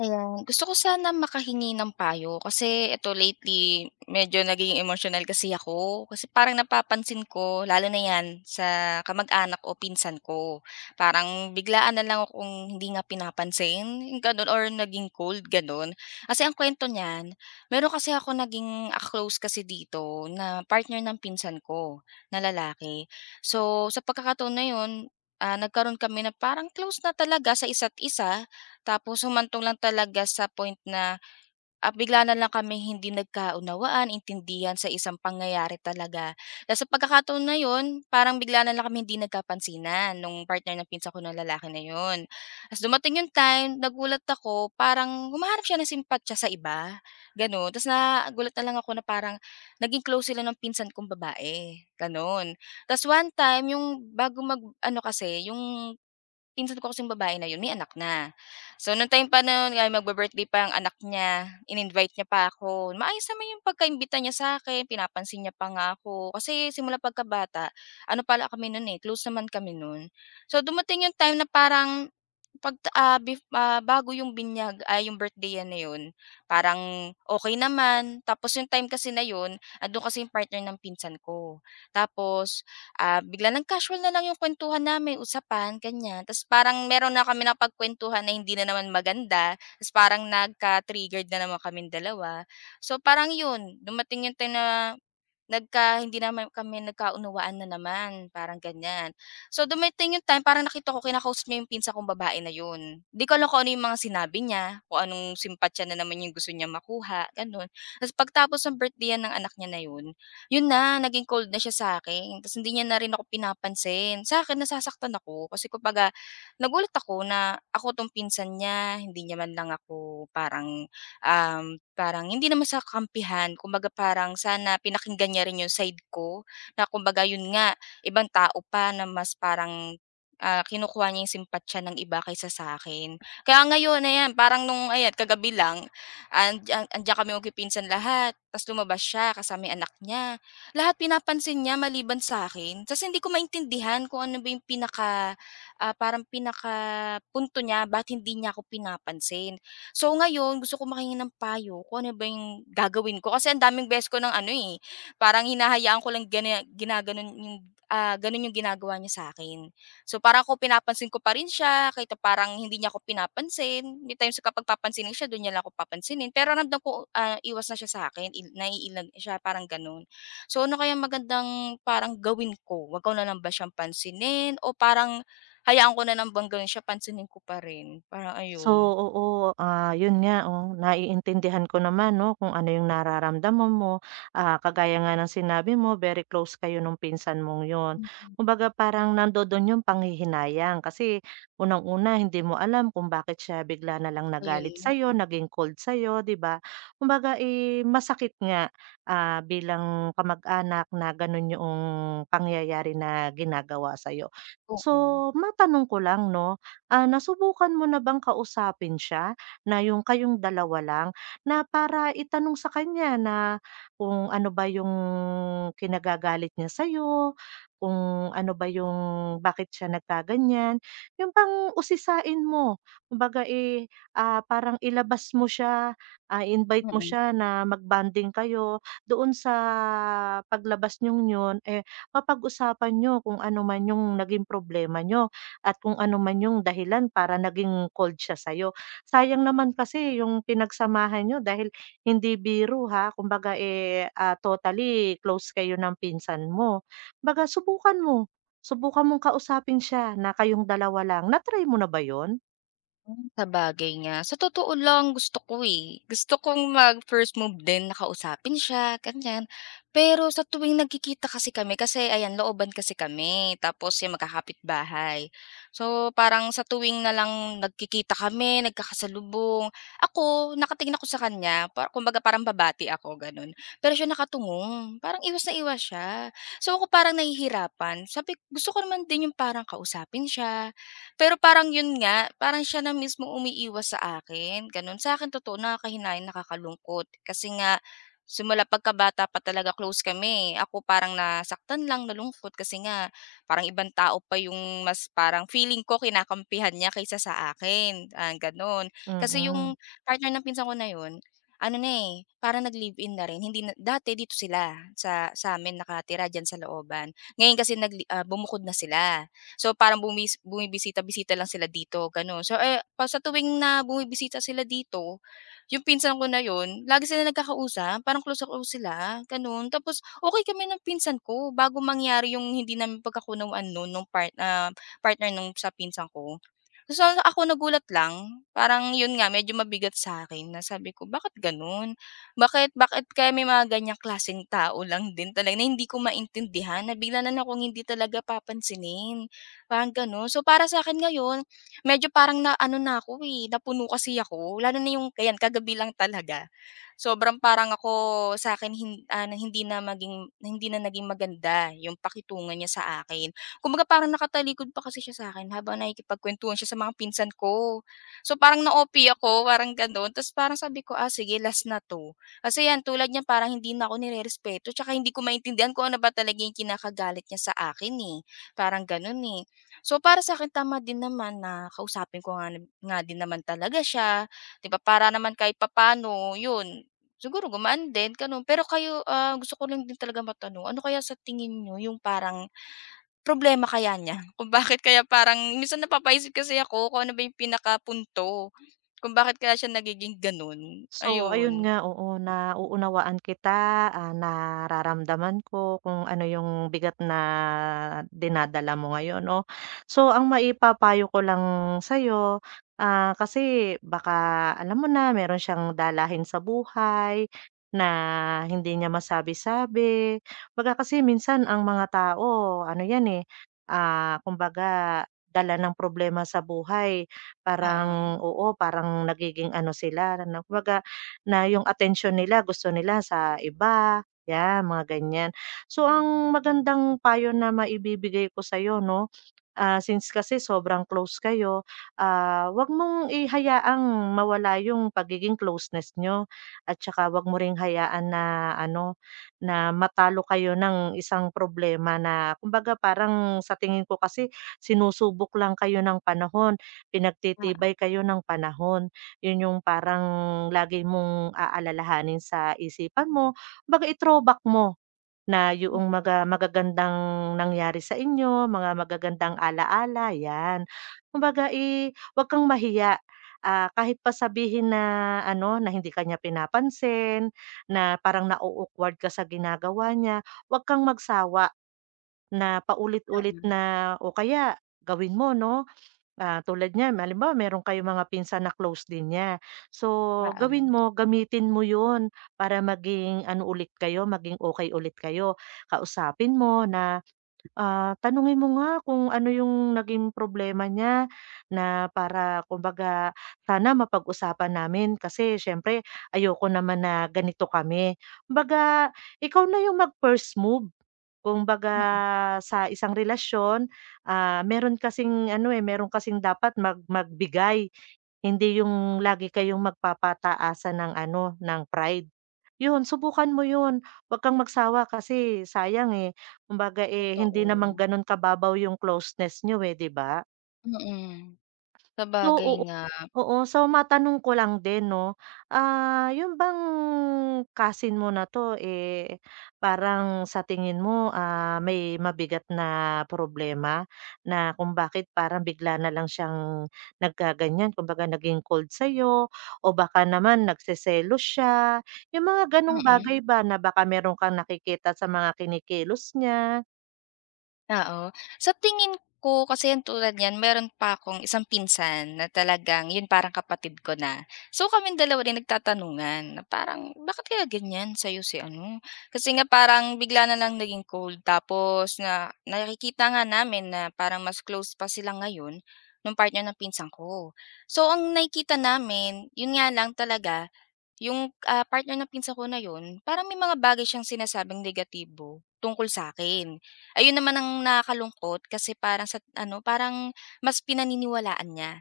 Ayan, gusto ko sana makahingi ng payo kasi eto lately medyo naging emotional kasi ako. Kasi parang napapansin ko lalo na 'yan sa kamag-anak o pinsan ko. Parang biglaan na lang akong hindi nga pinapansin, yung gano'n or naging cold, gano'n. Kasi ang kuwento niyan, meron kasi ako naging close kasi dito na partner ng pinsan ko na lalaki. So, sa pagkakataon na 'yun, nagkaroon kami na parang close na talaga sa isa't isa tapos humantong lang talaga sa point na, bigla na lang kami hindi nagkaunawaan, intindihan sa isang pangyayari talaga. Tapos sa pagkakataon na yun, parang bigla na lang kami hindi nagkapansinan nung partner ng pinsan ko na lalaki na yun. Tapos dumating yung time, nagulat ako, parang humahanap siya ng simpatya sa iba, gano'n. Tapos nagulat na lang ako na parang naging close sila ng pinsan kong babae, gano'n. Tapos one time, ano kasi, yung pinsan ko kasing babae na yun, may anak na. So, nung time pa na yun ay magbe-birthday pa ang anak niya, in-invite niya pa ako. Maayos naman yung pagkaimbita niya sa akin, pinapansin niya pa nga ako. Kasi simula pagkabata, ano pala kami nun, eh, close naman kami nun. So, dumating yung time na parang 'pag, bago yung binyag ay yung birthday-han na yun, parang okay naman. Tapos yung time kasi na yun, andun kasi yung partner ng pinsan ko. Tapos, bigla nag casual na lang yung kwentuhan namin, usapan, ganyan. Ta's parang meron na kami napagkuwentuhan na hindi na naman maganda, ta's parang nagka-triggered na naman kami dalawa. So, parang yun, dumating yung time na hindi naman kami nagkaunawaan na naman, parang ganyan. So, dumating yung time parang nakita ko kinakausap niya yung pinsan kong babae na yun. Di ko alam kung ano yung mga sinabi niya, kung anong simpatya na naman yung gusto niya makuha, ganun. Tapos pagtapos ng birthday-an ng anak niya na yun, yun na, naging cold na siya sa akin. Tapos hindi niya na rin ako pinapansin. Sa'kin nasasaktan ako kasi kumbaga nagulat ako na ako 'tong pinsan niya, hindi niya man lang ako parang, parang hindi naman sa kakampihan, kumbaga parang sana pinakinggan niya rin yung side ko na kumbaga yun nga, ibang tao pa na mas parang, kinukuha niya yung simpatya ng iba kaysa sa akin. Kaya ngayon, ayan, parang nung ayan, kagabi lang, andiyan andiyan kami magpipinsan lahat, ta's lumabas siya kasama yung anak niya. Lahat pinapansin niya maliban sa akin, ta's hindi ko maintindihan kung ano ba yung pinaka, parang pinakapunto niya ba't hindi niya ako pinapansin. So ngayon gusto ko makahingi ng payo kung ano ba yung gagawin ko kasi ang daming beses ko ng ano, eh, parang hinahayaan ko lang ginaganon yung, gano'n yung ginagawa niya sa akin. So parang ko pinapansin ko pa rin siya kahit na parang hindi niya ako pinapansin, may times sa kapag papansinin siya do'n niya lang ako papansinin pero ramdam ko, iwas na siya sa akin, naiilag siya parang gano'n. So ano kaya magandang parang gawin ko, 'wag ko na lang ba siyang pansinin o parang hayaan ko na lang bang gawin siya pansinin ko pa rin, parang So, ayun. oo, yun nga, oh, naiintindihan ko naman 'no, kung ano yung nararamdaman mo. Kagaya nga ng sinabi mo, very close kayo nung pinsan mong yun. Kumbaga parang nandodo'n yung panghihinayang kasi unang-una hindi mo alam kung bakit siya bigla na lang Ayun nagalit nga, sa'yo, eh. naging cold sa'yo, 'di ba? Kumbaga, eh, masakit nga, bilang kamag-anak na gano'n yung pangyayari na ginagawa sa'yo. Oo, So, matanong ko lang 'no. Nasubukan mo na bang kausapin siya na yung kayong dalawa lang, na para itanong sa kanya na kung ano ba yung kinagagalit niya sa'yo, kung ano ba yung bakit siya nagkaganyan, yung bang usisain mo. Kumbaga, eh, parang ilabas mo siya, invite mo mm. siya na magbanding kayo doon sa paglabas niyong yun, eh, mapag-usapan niyo kung ano man yung naging problema niyo at kung ano man yung dahilan para naging cold siya sa'yo. Sayang naman kasi yung pinagsamahan niyo dahil hindi biro, ha, kumbaga, eh, totally close kayo ng pinsan mo. Kumbaga subukan mo, subukan mong kausapin siya na kayong dalawa lang. Natry mo na ba yun? Hmm, sabagay nga. Sa totoo lang gusto ko, eh. Gusto kong mag-first move din na kausapin siya, ganyan. Pero sa tuwing nagkikita kasi kami kasi ayan, looban kasi kami tapos yan bahay. So, parang sa tuwing na lang nagkikita kami, nagkakasalubong, ako, nakatingin ako sa kanya, para kumbaga parang babati ako, ganun. Pero siya nakatungong parang iwas na iwas siya. So, ako parang nahihirapan. Sabi gusto ko naman din yung parang kausapin siya, pero parang yun nga, parang siya na mismo umiiwas sa akin, gano'n. Sa'kin totoo nakakahinayang, nakakalungkot kasi nga simula pagkabata pa talaga close kami. Ako parang nasaktan lang, nalungkot kasi nga parang ibang tao pa yung mas parang feeling ko kinakampihan niya kaysa sa akin, gano'n. Kasi Mm. yung partner ng pinsan ko na yun, ano na, eh, parang nag-live-in na rin, hindi na dati dito sila sa amin nakatira diyan sa looban. Ngayon kasi bumukod na sila. So, parang bumibisita-bisita lang sila dito, gano'n. So, eh, pa sa tuwing na bumibisita sila dito, yung pinsan ko na yun, lagi sila nagkakausap, parang close ako sila, gano'n. Tapos okay kami ng pinsan ko bago mangyari yung hindi namin pagkakunawaan no'n nung partner nung sa pinsan ko. So, ako nagulat lang, parang yun nga medyo mabigat sa'kin na sabi ko, "Bakit gano'n? Bakit bakit kaya may mga ganyang klaseng tao lang din talaga na hindi ko maintindihan, na bigla na lang akong hindi talaga papansinin." Parang gano'n. So, para sa akin ngayon, medyo parang naano na ako, eh, napuno kasi ako, lalo na yung ayan kagabi lang talaga. Sobrang parang ako sa'kin na hindi na naging maganda yung pakitungan niya sa akin. Kumbaga parang nakatalikod pa kasi siya sa'kin habang nakikipagkuwentuhan siya sa mga pinsan ko. So, parang na-OP ako, parang gano'n. Tapos parang sabi ko, "Ah, sige last na 'to." Kasi 'yan tulad niyan parang hindi na ako nirerespeto, tsaka hindi ko maintindihan kung ano ba talaga yung kinakagalit niya sa akin, eh, parang gano'n, eh. So, para sa akin tama din naman na kausapin ko nga nga din naman talaga siya, 'di ba, para naman kahit papaano yun, siguro gumaan din gano'n. Pero kayo, gusto ko lang din talaga matanong, ano kaya sa tingin niyo yung parang problema kaya niya? Kung bakit kaya parang minsan napapaisip kasi ako kung ano ba yung pinakapunto, kung bakit kaya siya nagiging gano'n, So, ayun ayun. nga, oo, nauunawaan kita, nararamdaman ko kung ano yung bigat na dinadala mo ngayon 'no. So, ang maipapayo ko lang sa'yo, kasi baka alam mo na meron siyang dalahin sa buhay na hindi niya masabi-sabi. Kumbaga kasi minsan ang mga tao ano 'yan, eh, kumbaga dala ng problema sa buhay. Oo. Parang oo, parang nagiging ano sila na kumbaga na yung attention nila gusto nila sa iba, 'yan mga ganyan. So ang magandang payo na maibibigay ko sa'yo 'no, since kasi sobrang close kayo, 'wag mong hayaang mawala yung pagiging closeness niyo at saka 'wag mo ring hayaan na ano, na matalo kayo ng isang problema na kumbaga parang sa tingin ko kasi sinusubok lang kayo ng panahon, Oo, pinagtitibay kayo ng panahon. Yun yung parang lagi mong aalalahanin sa isipan mo, kumbaga i-throwback mo na yung mm, mga magagandang nangyari sa inyo, mga magagandang ala-ala, 'yan. Kumbaga, 'wag kang mahiya, kahit pa sabihin na ano, na hindi kanya niya pinapansin, na parang na awkward ka sa ginagawa niya, 'wag kang magsawa na paulit-ulit oo, na o kaya gawin mo 'no. Tulad niya, halimbawa meron kayong mga pinsan na close din niya. So, gawin oo, mo, gamitin mo 'yun para maging ano ulit kayo, maging okay ulit kayo. Kausapin mo na, tanungin mo nga kung ano yung naging problema niya na para kumbaga sana mapag-usapan namin kasi siyempre ayoko naman na ganito kami. Kumbaga ikaw na yung mag-first move. Kumbaga mm. sa isang relasyon, meron kasing ano, eh, meron kasing dapat magbigay, hindi yung lagi kayong magpapataasan ng ano, ng pride. Yun, subukan mo yun, wag kang magsawa kasi sayang, eh. Kumbaga, eh, hindi naman Totoo. ganun kababaw yung closeness nyo, eh, 'di ba? Mm, So, sabagay oo. nga, Oo, so matanong ko lang din 'no, yung bang kasin mo na 'to, eh, parang sa tingin mo, may mabigat na problema na kung bakit parang bigla na lang siyang nagkaganyan, kumbaga naging cold sa'yo, o baka naman nagseselos siya, yung mga gano'ng mm. bagay ba na baka meron kang nakikita sa mga kinikilos niya? Oo. Sa tingin ko kasi yan tulad niyan meron pa akong isang pinsan na talagang yun parang kapatid ko na. So kami dalawa din nagtatanungan na parang, "Bakit kaya ganyan sa'yo si ano?" Kasi nga parang bigla na lang naging cold tapos na nakikita nga namin na parang mas close pa sila ngayon nung partner ng pinsan ko. So ang nakikita namin, yun nga lang talaga yung, partner ng pinsan ko na yun, parang may mga bagay siyang sinasabing negatibo tungkol sa akin. Ayun naman ang nakakalungkot kasi parang sa ano, parang mas pinaniniwalaan niya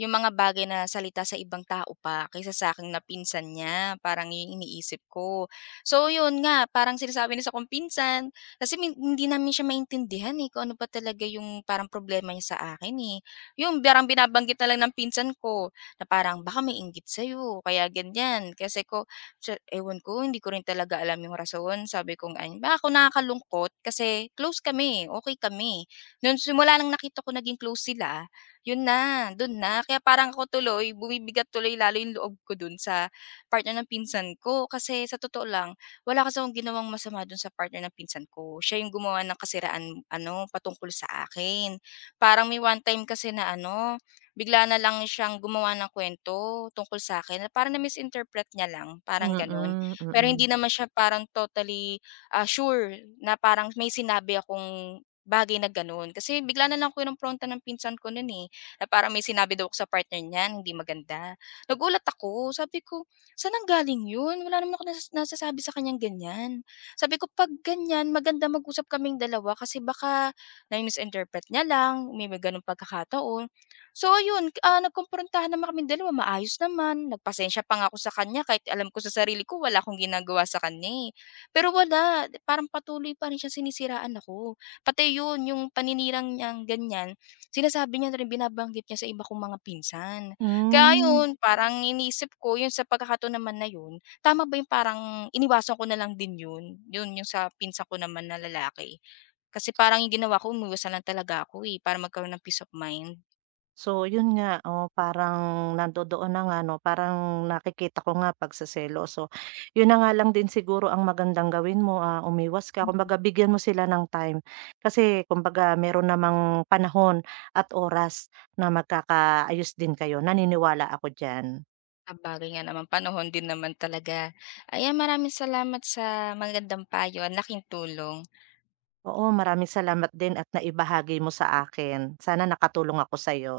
yung mga bagay na salita sa ibang tao pa kaysa sa akin na pinsan niya, parang yun yung iniisip ko. So yun nga, parang sinasabi niya sa kong pinsan kasi min hindi namin siya maintindihan, eh, kung ano ba talaga yung parang problema niya sa akin, eh. Yung parang binabanggit na lang ng pinsan ko na parang baka may inggit sa'yo kaya ganyan. Kasi ko sa ewan ko hindi ko rin talaga alam yung rason sabi kong ano baka ako nakakalungkot kasi close kami, okay kami. Noon simula ng nakita ko naging close sila, yun na, dun na. Kaya parang ako tuloy bumibigat tuloy lalo yung loob ko dun sa partner ng pinsan ko kasi sa totoo lang wala kasi akong ginawang masama do'n sa partner ng pinsan ko. Siya yung gumawa ng kasiraan ano patungkol sa akin. Parang may one time kasi na ano bigla na lang siyang gumawa ng kwento tungkol sa'kin na parang na-misinterpret niya lang, parang gano'n. Mm, Pero mm. hindi naman siya parang totally, sure na parang may sinabi akong bagay na gano'n. Kasi bigla na lang ko yung pronta ng pinsan ko no'n, eh, na parang may sinabi daw ako sa partner niya hindi maganda. Nagulat ako, sabi ko, "Saan nanggaling 'yun? Wala naman akong nasasabi sa kaniyang ganiyan." Sabi ko, "'Pag ganiyan maganda mag-usap kaming dalawa kasi baka na misinterpret niya lang, may mga gano'ng pagkakataon." So ayun, nagkumprontahan naman kaming dalawa, maayos naman, nagpasensya pa nga ako sa kanya kahit alam ko sa sarili ko wala akong ginagawa sa kanya, eh. Pero wala, parang patuloy pa rin siyang sinisiraan ako. Pati yun, yung paninirang niyang ganiyan, sinasabi niya na rin, binabanggit niya sa iba kong mga pinsan. Hmm. Kaya Hmm. yun, parang iniisip ko yun sa pagkakataon naman na yun, tama ba yung parang iniwasan ko na lang din yun, yun yung sa pinsa ko naman na lalaki. Kasi parang yung ginawa ko umiwas na lang talaga ako, eh, para magkaroon ng peace of mind. So yun nga, oh parang nandodoon na nga 'no, parang nakikita ko nga pagseselos. So yun na nga lang din siguro ang magandang gawin mo, umiwas ka kumbaga bigyan mo sila ng time. Kasi kumbaga meron namang panahon at oras na magkakaayos din kayo, naniniwala ako diyan. Sabagay nga naman, panahon din naman talaga. Ayan, maraming salamat sa magandang payo, ang laking tulong. Oo, maraming salamat din at naibahagi mo sa akin. Sana nakatulong ako sa'yo.